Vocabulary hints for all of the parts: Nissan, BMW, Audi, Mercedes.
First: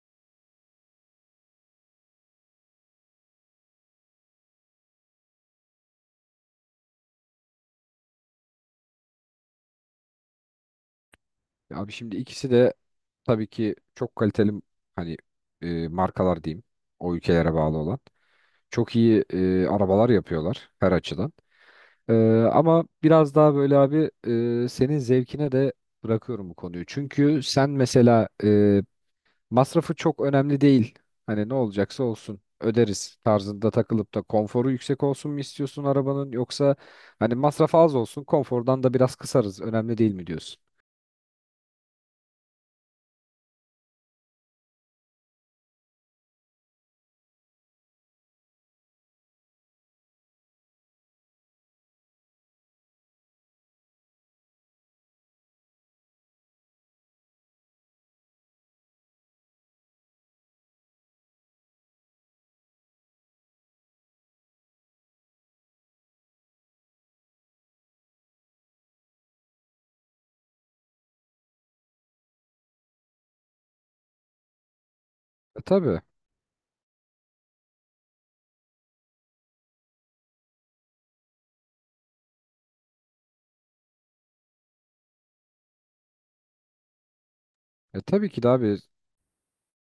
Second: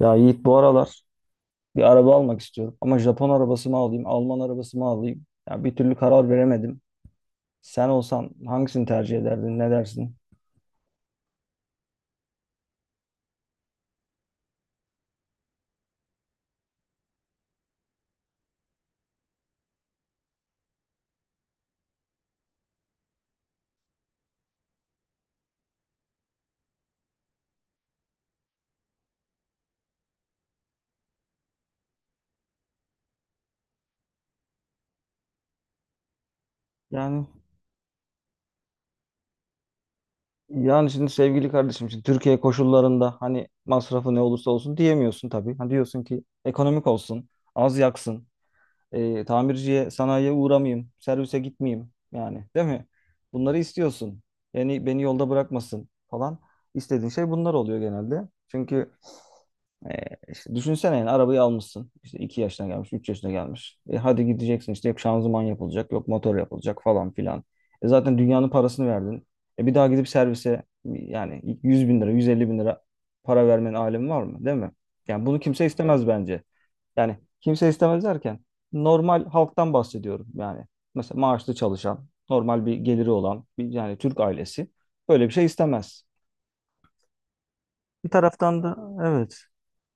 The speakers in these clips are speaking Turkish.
Ya Yiğit bu aralar bir araba almak istiyorum. Ama Japon arabası mı alayım, Alman arabası mı alayım? Ya bir türlü karar veremedim. Sen olsan hangisini tercih ederdin, ne dersin? Ya Abi şimdi ikisi de tabii ki çok kaliteli hani markalar diyeyim o ülkelere bağlı olan. Çok iyi arabalar yapıyorlar her açıdan. E, ama biraz daha böyle abi senin zevkine de bırakıyorum bu konuyu. Çünkü sen mesela masrafı çok önemli değil. Hani ne olacaksa olsun öderiz tarzında takılıp da konforu yüksek olsun mu istiyorsun arabanın yoksa Yani hani masrafı az olsun konfordan da biraz kısarız önemli değil mi diyorsun? yani şimdi sevgili kardeşim şimdi Türkiye koşullarında hani masrafı ne olursa olsun diyemiyorsun tabii. Hani diyorsun ki ekonomik olsun, az yaksın, tamirciye, sanayiye uğramayayım, servise gitmeyeyim yani değil mi? Bunları istiyorsun. Yani beni yolda bırakmasın falan. İstediğin şey bunlar oluyor genelde. Çünkü işte düşünsene yani arabayı almışsın. İşte 2 yaşına gelmiş, 3 yaşına gelmiş. Hadi gideceksin işte yok şanzıman yapılacak, yok motor yapılacak falan filan. Zaten dünyanın parasını verdin. Bir daha gidip servise yani 100 bin lira, 150 bin lira para vermenin alemi var mı? Değil mi? Yani bunu E kimse tabii. istemez bence. Yani kimse istemez derken normal halktan bahsediyorum yani. Mesela maaşlı çalışan, normal bir geliri olan bir yani Türk ailesi böyle bir şey istemez. E Bir tabii ki de taraftan da abi. evet.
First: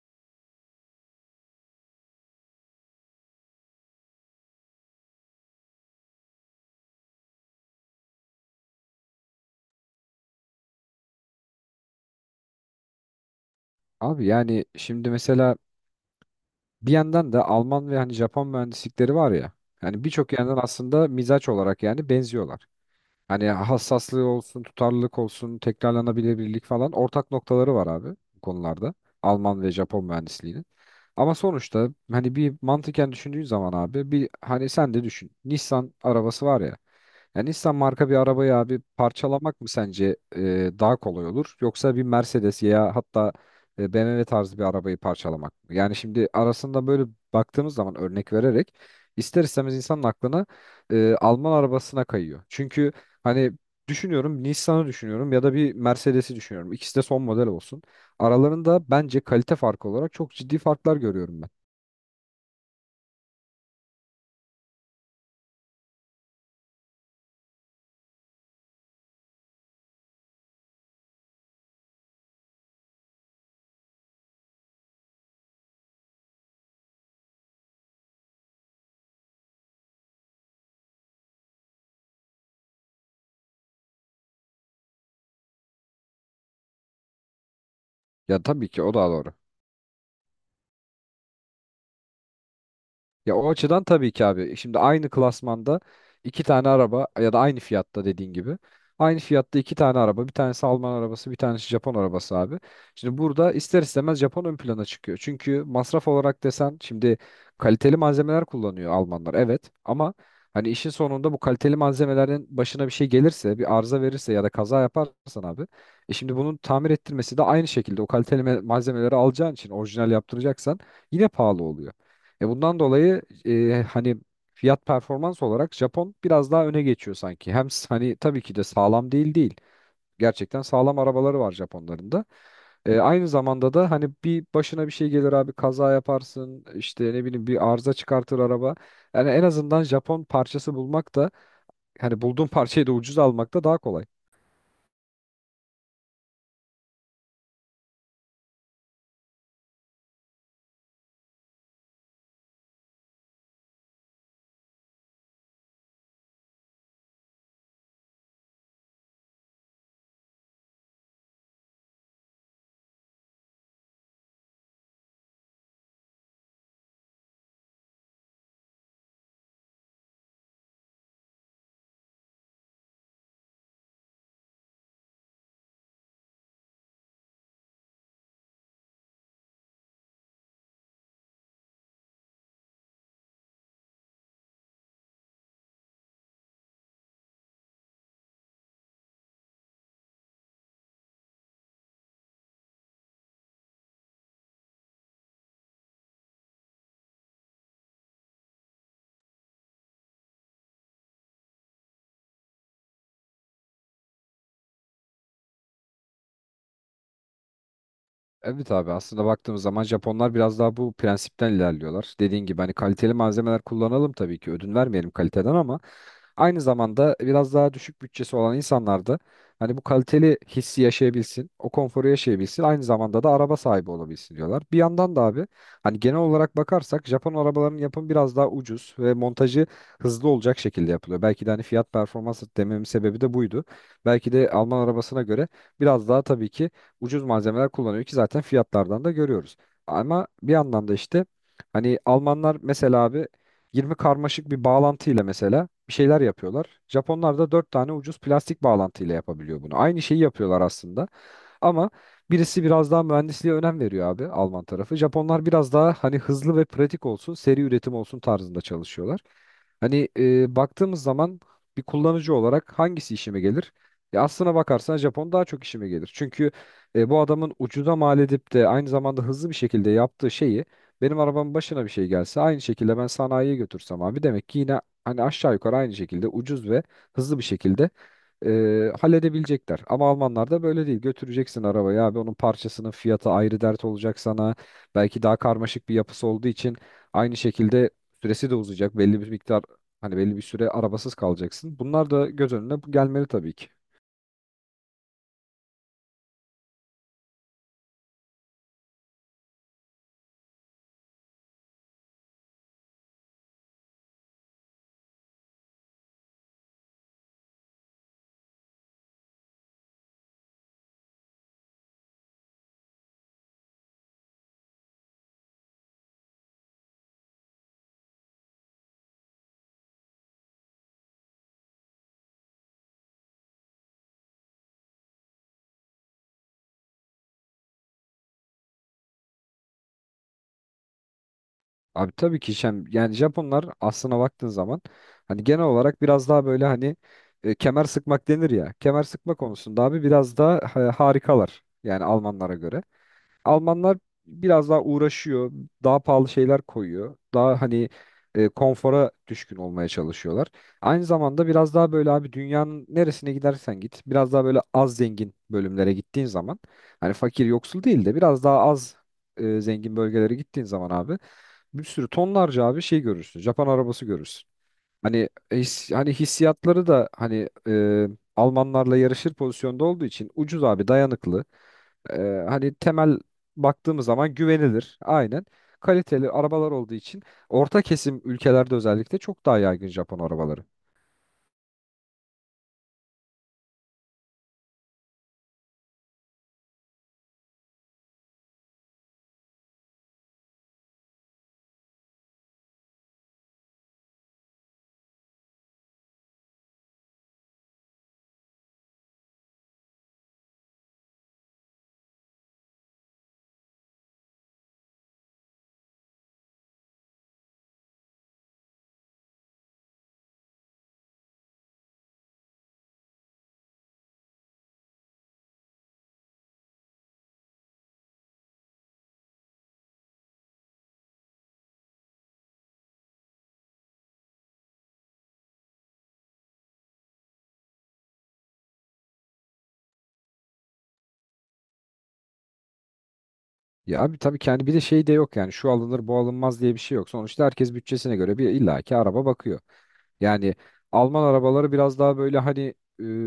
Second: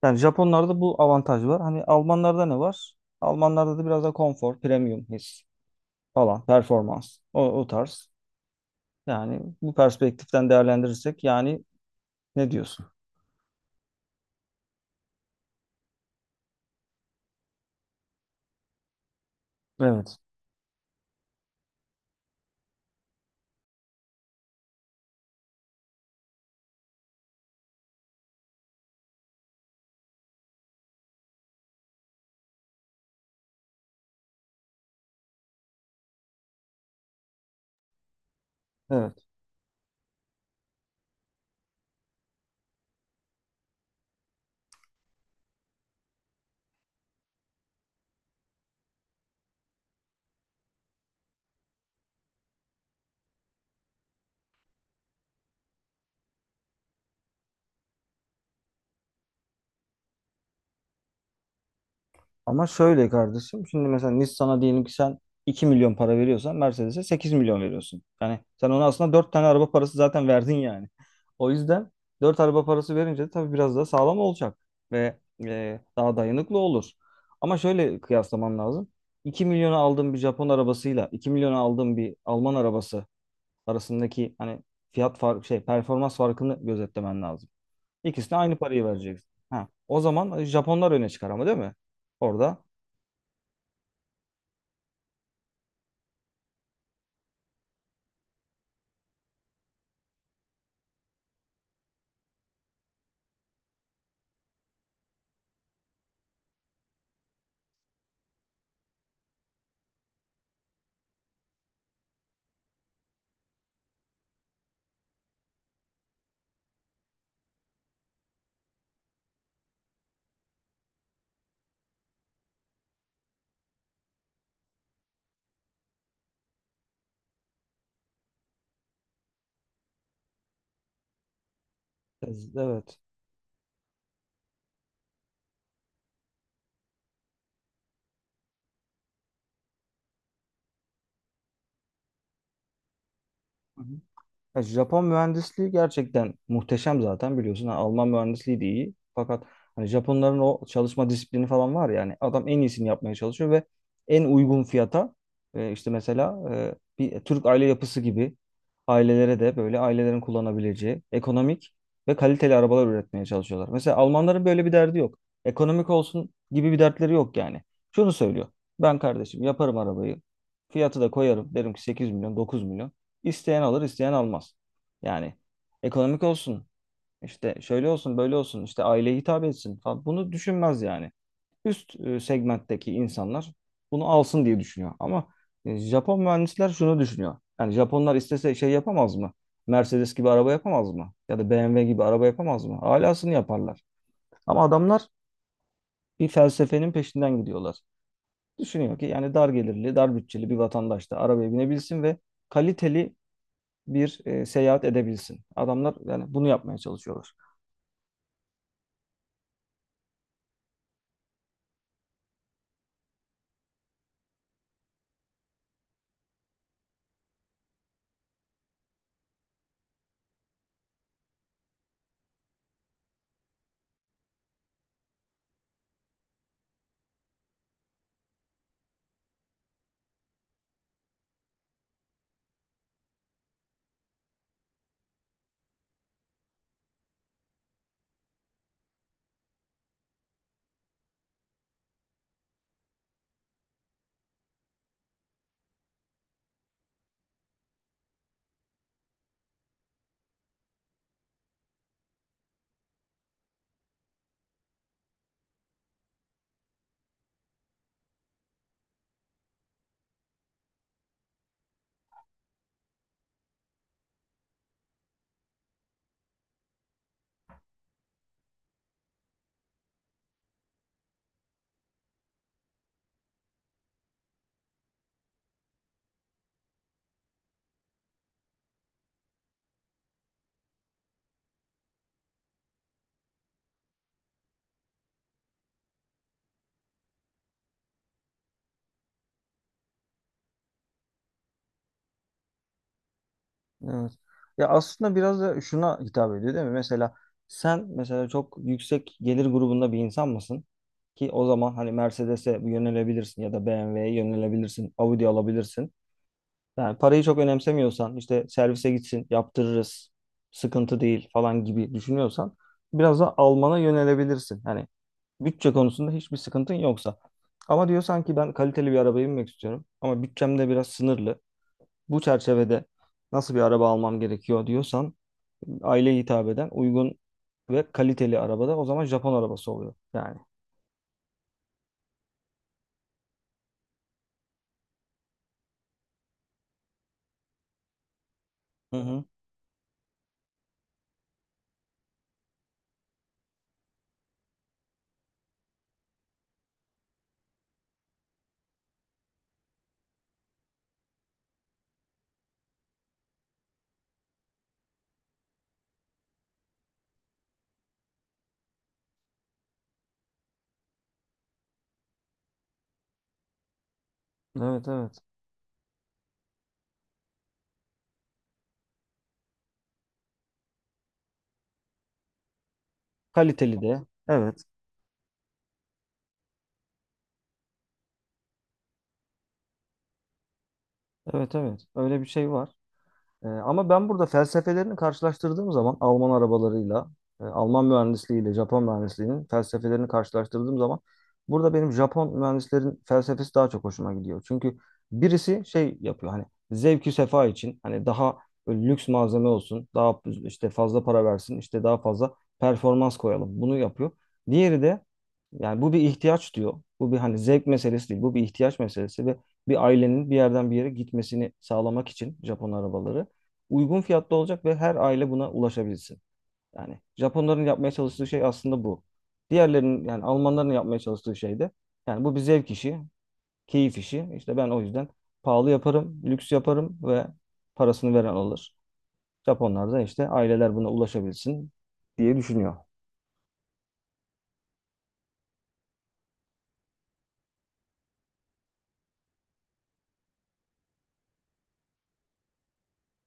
Yani Japonlarda bu avantaj var. Hani Almanlarda ne var? Almanlarda da biraz da konfor, premium his falan, performans. O, o tarz. Yani bu perspektiften değerlendirirsek yani ne diyorsun? Abi yani şimdi mesela bir yandan da Alman ve hani Japon mühendislikleri var ya. Yani Evet. birçok yandan aslında mizaç olarak yani benziyorlar. Hani hassaslığı olsun, tutarlılık olsun, tekrarlanabilirlik falan ortak noktaları var abi bu konularda. Alman ve Japon mühendisliğinin. Ama sonuçta hani bir mantıken düşündüğün zaman abi bir hani sen de düşün. Nissan arabası var ya. Yani Nissan marka bir arabayı abi Evet. parçalamak mı sence daha kolay olur? Yoksa bir Mercedes ya hatta BMW tarzı bir arabayı parçalamak mı? Yani şimdi arasında böyle baktığımız zaman örnek vererek ister istemez insanın aklına Alman arabasına kayıyor. Çünkü hani düşünüyorum Nissan'ı düşünüyorum ya da bir Mercedes'i düşünüyorum. İkisi de son model olsun. Aralarında bence kalite farkı olarak çok ciddi farklar görüyorum ben. Ama şöyle kardeşim şimdi mesela Nissan'a diyelim ki sen 2 milyon para veriyorsan Mercedes'e 8 milyon veriyorsun. Yani sen ona aslında 4 tane araba parası zaten verdin yani. O yüzden 4 araba parası verince de tabii biraz daha sağlam olacak ve daha dayanıklı olur. Ama şöyle kıyaslaman lazım. İki milyona aldığın bir Japon arabasıyla 2 milyona aldığın bir Alman arabası arasındaki hani fiyat fark şey performans farkını gözetlemen lazım. İkisine Ya aynı tabii ki parayı o da vereceksin. doğru. Ha, o zaman Japonlar öne çıkar ama değil mi? Orada. Ya o açıdan tabii ki abi. Şimdi aynı klasmanda iki tane araba ya da aynı fiyatta dediğin gibi. Aynı fiyatta iki tane araba. Bir tanesi Alman arabası, bir tanesi Japon arabası abi. Şimdi burada ister istemez Japon ön plana çıkıyor. Çünkü masraf olarak desen şimdi kaliteli malzemeler kullanıyor Almanlar. Evet ama hani işin sonunda bu kaliteli malzemelerin başına bir şey gelirse, bir arıza verirse ya da kaza yaparsan abi. Şimdi bunun tamir ettirmesi de aynı şekilde o kaliteli malzemeleri alacağın için orijinal yaptıracaksan yine pahalı oluyor. Bundan dolayı hani fiyat performans olarak Japon biraz daha öne geçiyor sanki. Hem hani tabii ki de sağlam değil değil. Gerçekten sağlam arabaları var Japonların da. Evet. Aynı zamanda da hani bir başına bir şey gelir abi kaza yaparsın işte ne bileyim bir arıza çıkartır araba. Yani en azından Japon parçası bulmak da hani bulduğun parçayı da ucuz almak da daha Hı hı. kolay. Ya Japon mühendisliği gerçekten muhteşem zaten biliyorsun. Ha, Alman mühendisliği de iyi. Fakat hani Japonların o çalışma disiplini falan var yani. Adam en iyisini yapmaya çalışıyor ve en uygun fiyata işte mesela bir Türk aile yapısı gibi ailelere de böyle ailelerin kullanabileceği ekonomik ve kaliteli arabalar üretmeye çalışıyorlar. Mesela Almanların böyle bir derdi yok. Ekonomik olsun gibi bir dertleri yok yani. Şunu söylüyor. Ben kardeşim yaparım arabayı. Fiyatı da koyarım. Derim ki 8 milyon, 9 milyon. İsteyen alır, isteyen almaz. Yani ekonomik olsun, işte şöyle olsun, böyle olsun, işte aileye hitap etsin falan. Bunu düşünmez yani. Üst segmentteki insanlar bunu alsın diye düşünüyor. Ama Japon mühendisler şunu düşünüyor. Yani Japonlar istese şey yapamaz mı? Mercedes gibi araba yapamaz mı? Ya da BMW gibi araba yapamaz mı? Alasını yaparlar. Ama adamlar bir felsefenin peşinden gidiyorlar. Düşünüyor ki yani dar gelirli, dar bütçeli bir vatandaş da arabaya binebilsin ve kaliteli bir seyahat edebilsin. Adamlar yani bunu yapmaya çalışıyorlar. Evet abi aslında baktığımız zaman Japonlar biraz daha bu prensipten ilerliyorlar. Dediğin gibi hani kaliteli malzemeler kullanalım tabii ki ödün vermeyelim kaliteden ama aynı zamanda biraz daha düşük bütçesi olan insanlar da hani bu kaliteli hissi yaşayabilsin, o konforu yaşayabilsin, aynı zamanda da araba sahibi olabilsin diyorlar. Bir yandan da abi hani genel olarak bakarsak Japon arabalarının yapımı biraz daha ucuz ve montajı hızlı olacak şekilde yapılıyor. Belki de hani fiyat performans dememin sebebi de buydu. Belki de Alman arabasına göre biraz daha tabii ki ucuz malzemeler kullanıyor ki zaten fiyatlardan da görüyoruz. Ama bir yandan da işte hani Almanlar mesela abi 20 karmaşık bir bağlantıyla mesela bir şeyler yapıyorlar. Japonlar da 4 tane ucuz plastik bağlantıyla yapabiliyor bunu. Aynı şeyi yapıyorlar aslında. Ama birisi biraz daha mühendisliğe önem veriyor abi Alman tarafı. Japonlar biraz daha hani hızlı ve pratik olsun, seri üretim olsun tarzında çalışıyorlar. Hani baktığımız zaman bir kullanıcı olarak hangisi işime gelir? Aslına bakarsan Japon daha çok işime gelir. Çünkü bu adamın ucuza mal edip de aynı zamanda hızlı bir şekilde yaptığı şeyi benim arabamın başına bir şey gelse aynı şekilde ben sanayiye götürsem abi demek ki yine hani aşağı yukarı aynı şekilde ucuz ve hızlı bir şekilde halledebilecekler. Ama Almanlar da böyle değil. Götüreceksin arabayı abi onun parçasının fiyatı ayrı dert olacak sana. Belki daha karmaşık bir yapısı olduğu için aynı şekilde süresi de uzayacak. Belli bir miktar hani belli bir süre arabasız kalacaksın. Bunlar da göz önüne gelmeli tabii ki. Evet. Ya aslında biraz da şuna hitap ediyor değil mi? Mesela sen çok yüksek gelir grubunda bir insan mısın? Ki o zaman hani Mercedes'e yönelebilirsin ya da BMW'ye yönelebilirsin, Audi alabilirsin. Yani parayı çok önemsemiyorsan işte servise gitsin, yaptırırız, sıkıntı değil falan gibi düşünüyorsan biraz da Alman'a yönelebilirsin. Hani bütçe konusunda hiçbir sıkıntın yoksa. Ama diyor sanki ben kaliteli bir arabaya binmek istiyorum ama bütçem de biraz sınırlı. Bu çerçevede nasıl bir araba almam gerekiyor diyorsan aileye hitap eden uygun ve kaliteli arabada o zaman Japon arabası oluyor yani. Abi tabii ki yani Japonlar aslına baktığın zaman hani genel olarak biraz daha böyle hani kemer sıkmak denir ya. Hı Kemer hı. sıkma konusunda abi biraz daha harikalar yani Almanlara göre. Almanlar biraz daha uğraşıyor, daha pahalı şeyler koyuyor. Daha hani konfora düşkün olmaya çalışıyorlar. Aynı zamanda biraz daha böyle abi dünyanın neresine gidersen git, biraz daha böyle az zengin bölümlere gittiğin zaman hani fakir yoksul değil de biraz daha az zengin bölgelere gittiğin zaman abi bir sürü tonlarca abi şey görürsün. Japon arabası görürsün. Evet, evet. Hani hani hissiyatları da hani Almanlarla yarışır pozisyonda olduğu için ucuz abi dayanıklı. E, hani temel Kaliteli baktığımız de. zaman Evet. güvenilir. Aynen. Kaliteli arabalar olduğu için orta kesim ülkelerde özellikle çok daha yaygın Japon arabaları. Evet, evet. Öyle bir şey var. Ama ben burada felsefelerini karşılaştırdığım zaman Alman arabalarıyla, Alman mühendisliğiyle Japon mühendisliğinin felsefelerini karşılaştırdığım zaman burada benim Japon mühendislerin felsefesi daha çok hoşuma gidiyor. Çünkü birisi şey yapıyor hani zevki sefa için hani daha böyle lüks malzeme olsun, daha işte fazla para versin, işte daha fazla performans koyalım. Bunu yapıyor. Diğeri de yani bu bir ihtiyaç diyor. Bu bir hani zevk meselesi değil. Bu bir ihtiyaç meselesi ve bir ailenin bir yerden bir yere gitmesini sağlamak için Japon arabaları uygun fiyatta olacak ve her aile buna ulaşabilsin. Yani Japonların yapmaya çalıştığı şey aslında bu. Diğerlerinin yani Almanların yapmaya çalıştığı şey de yani bu bir zevk işi, keyif işi. İşte ben o yüzden pahalı yaparım, lüks yaparım ve parasını veren alır. Japonlar da işte aileler buna ulaşabilsin diye düşünüyor. Ya abi tabii ki hani bir de şey de yok yani şu alınır bu alınmaz diye bir şey yok. Sonuçta herkes bütçesine göre bir illaki araba bakıyor. Yani Alman arabaları biraz daha böyle hani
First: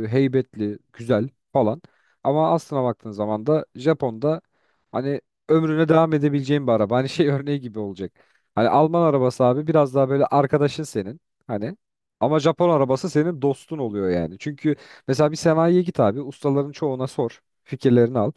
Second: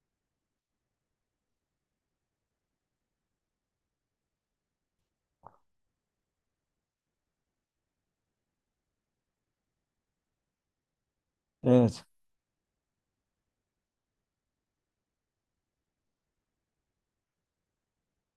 heybetli, güzel falan. Ama aslına baktığın zaman da Japon'da hani ömrüne devam edebileceğin bir araba. Hani şey örneği gibi olacak. Hani Alman arabası abi biraz daha böyle arkadaşın senin. Hani Evet. ama Japon arabası senin dostun oluyor yani. Çünkü mesela bir sanayiye git abi ustaların çoğuna sor. Fikirlerini al.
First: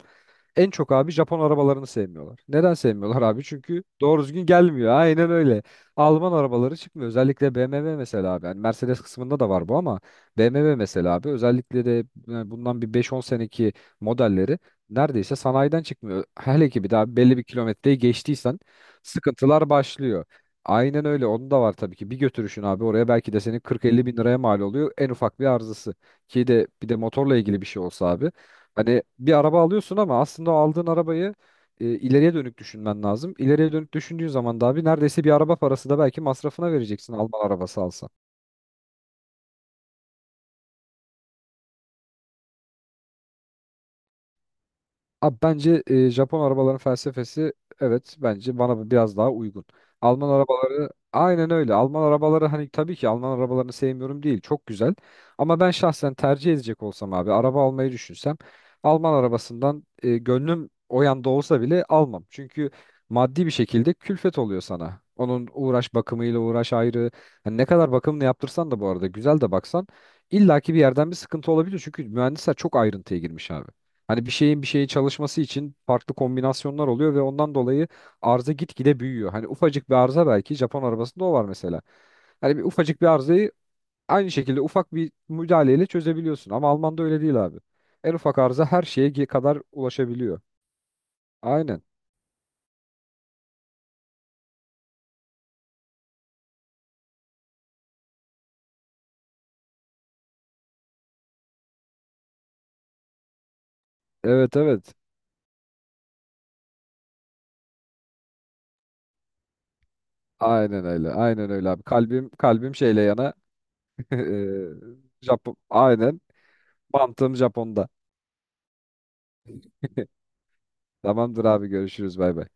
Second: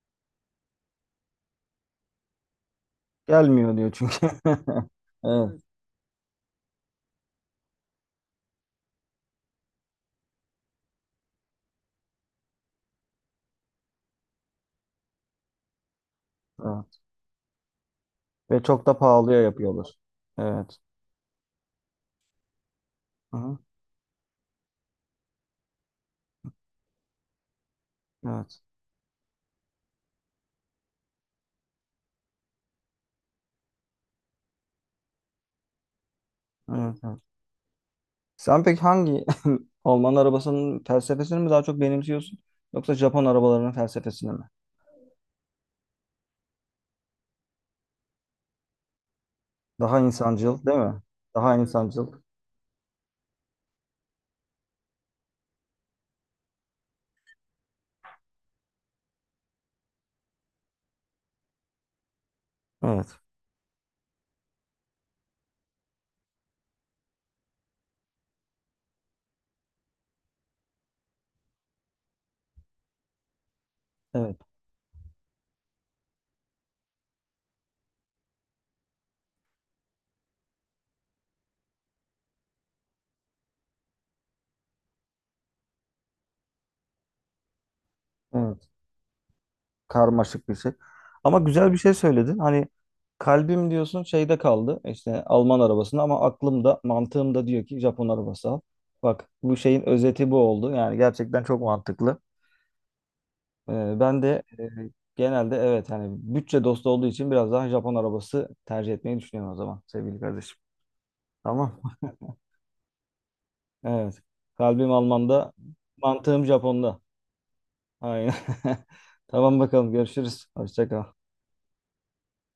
En çok abi Japon arabalarını sevmiyorlar. Neden sevmiyorlar abi? Gelmiyor Çünkü diyor çünkü. doğru düzgün gelmiyor. Aynen Evet, öyle. Alman arabaları çıkmıyor. Özellikle BMW mesela abi. Yani Mercedes kısmında da var bu ama BMW mesela abi özellikle de yani bundan bir beş on seneki modelleri neredeyse sanayiden çıkmıyor. Hele ki bir evet. daha belli bir kilometreyi geçtiysen Ve çok da pahalıya sıkıntılar yapıyorlar. başlıyor. Evet. Aynen öyle. Onun da var tabii ki. Bir götürüşün abi oraya belki Hı de hı. senin 40-50 bin liraya mal oluyor. En ufak bir arızası. Ki de bir de motorla ilgili bir şey olsa abi. Evet. Hani bir araba alıyorsun ama aslında o aldığın arabayı ileriye dönük düşünmen lazım. İleriye dönük düşündüğün zaman da abi neredeyse bir araba parası da belki masrafına Evet, vereceksin evet. Alman arabası alsan. Sen peki hangi Alman arabasının felsefesini mi daha çok benimsiyorsun yoksa Japon arabalarının felsefesini mi? Abi bence Japon arabaların felsefesi evet bence bana biraz daha uygun. Daha Alman insancıl, değil arabaları mi? aynen Daha öyle. Alman insancıl. arabaları hani tabii ki Alman arabalarını sevmiyorum değil. Çok güzel. Ama ben şahsen tercih edecek olsam abi araba almayı düşünsem Alman arabasından gönlüm o yanda olsa bile almam. Çünkü Evet, maddi bir şekilde külfet oluyor sana. Onun uğraş bakımıyla uğraş ayrı. Hani ne kadar bakımını yaptırsan da bu arada güzel de baksan illaki bir yerden bir sıkıntı olabilir. Çünkü mühendisler çok ayrıntıya girmiş abi. Hani bir evet, şeyin bir şeye çalışması için farklı kombinasyonlar oluyor ve ondan dolayı arıza gitgide büyüyor. Hani ufacık bir arıza belki Japon arabasında o var mesela. Hani bir ufacık bir arızayı aynı şekilde ufak bir müdahaleyle çözebiliyorsun ama Alman'da öyle değil abi. En ufak arıza evet. her şeye kadar ulaşabiliyor. Karmaşık bir şey. Ama güzel bir Aynen. şey söyledin. Hani kalbim diyorsun şeyde kaldı, işte Alman arabasında, ama aklım da mantığım da diyor ki Japon arabası al. Bak bu şeyin özeti bu oldu. Yani gerçekten çok mantıklı. Ben de Evet evet. genelde evet hani bütçe dostu olduğu için biraz daha Japon arabası tercih etmeyi düşünüyorum o zaman sevgili kardeşim. Aynen öyle. Aynen öyle Tamam. abi. Kalbim kalbim şeyle yana. Evet. Eee, Kalbim Alman'da, Japon. Aynen. mantığım Japon'da. Mantığım Japon'da. Aynen. Tamam bakalım görüşürüz. Hoşça kal. Tamamdır abi görüşürüz bay bay.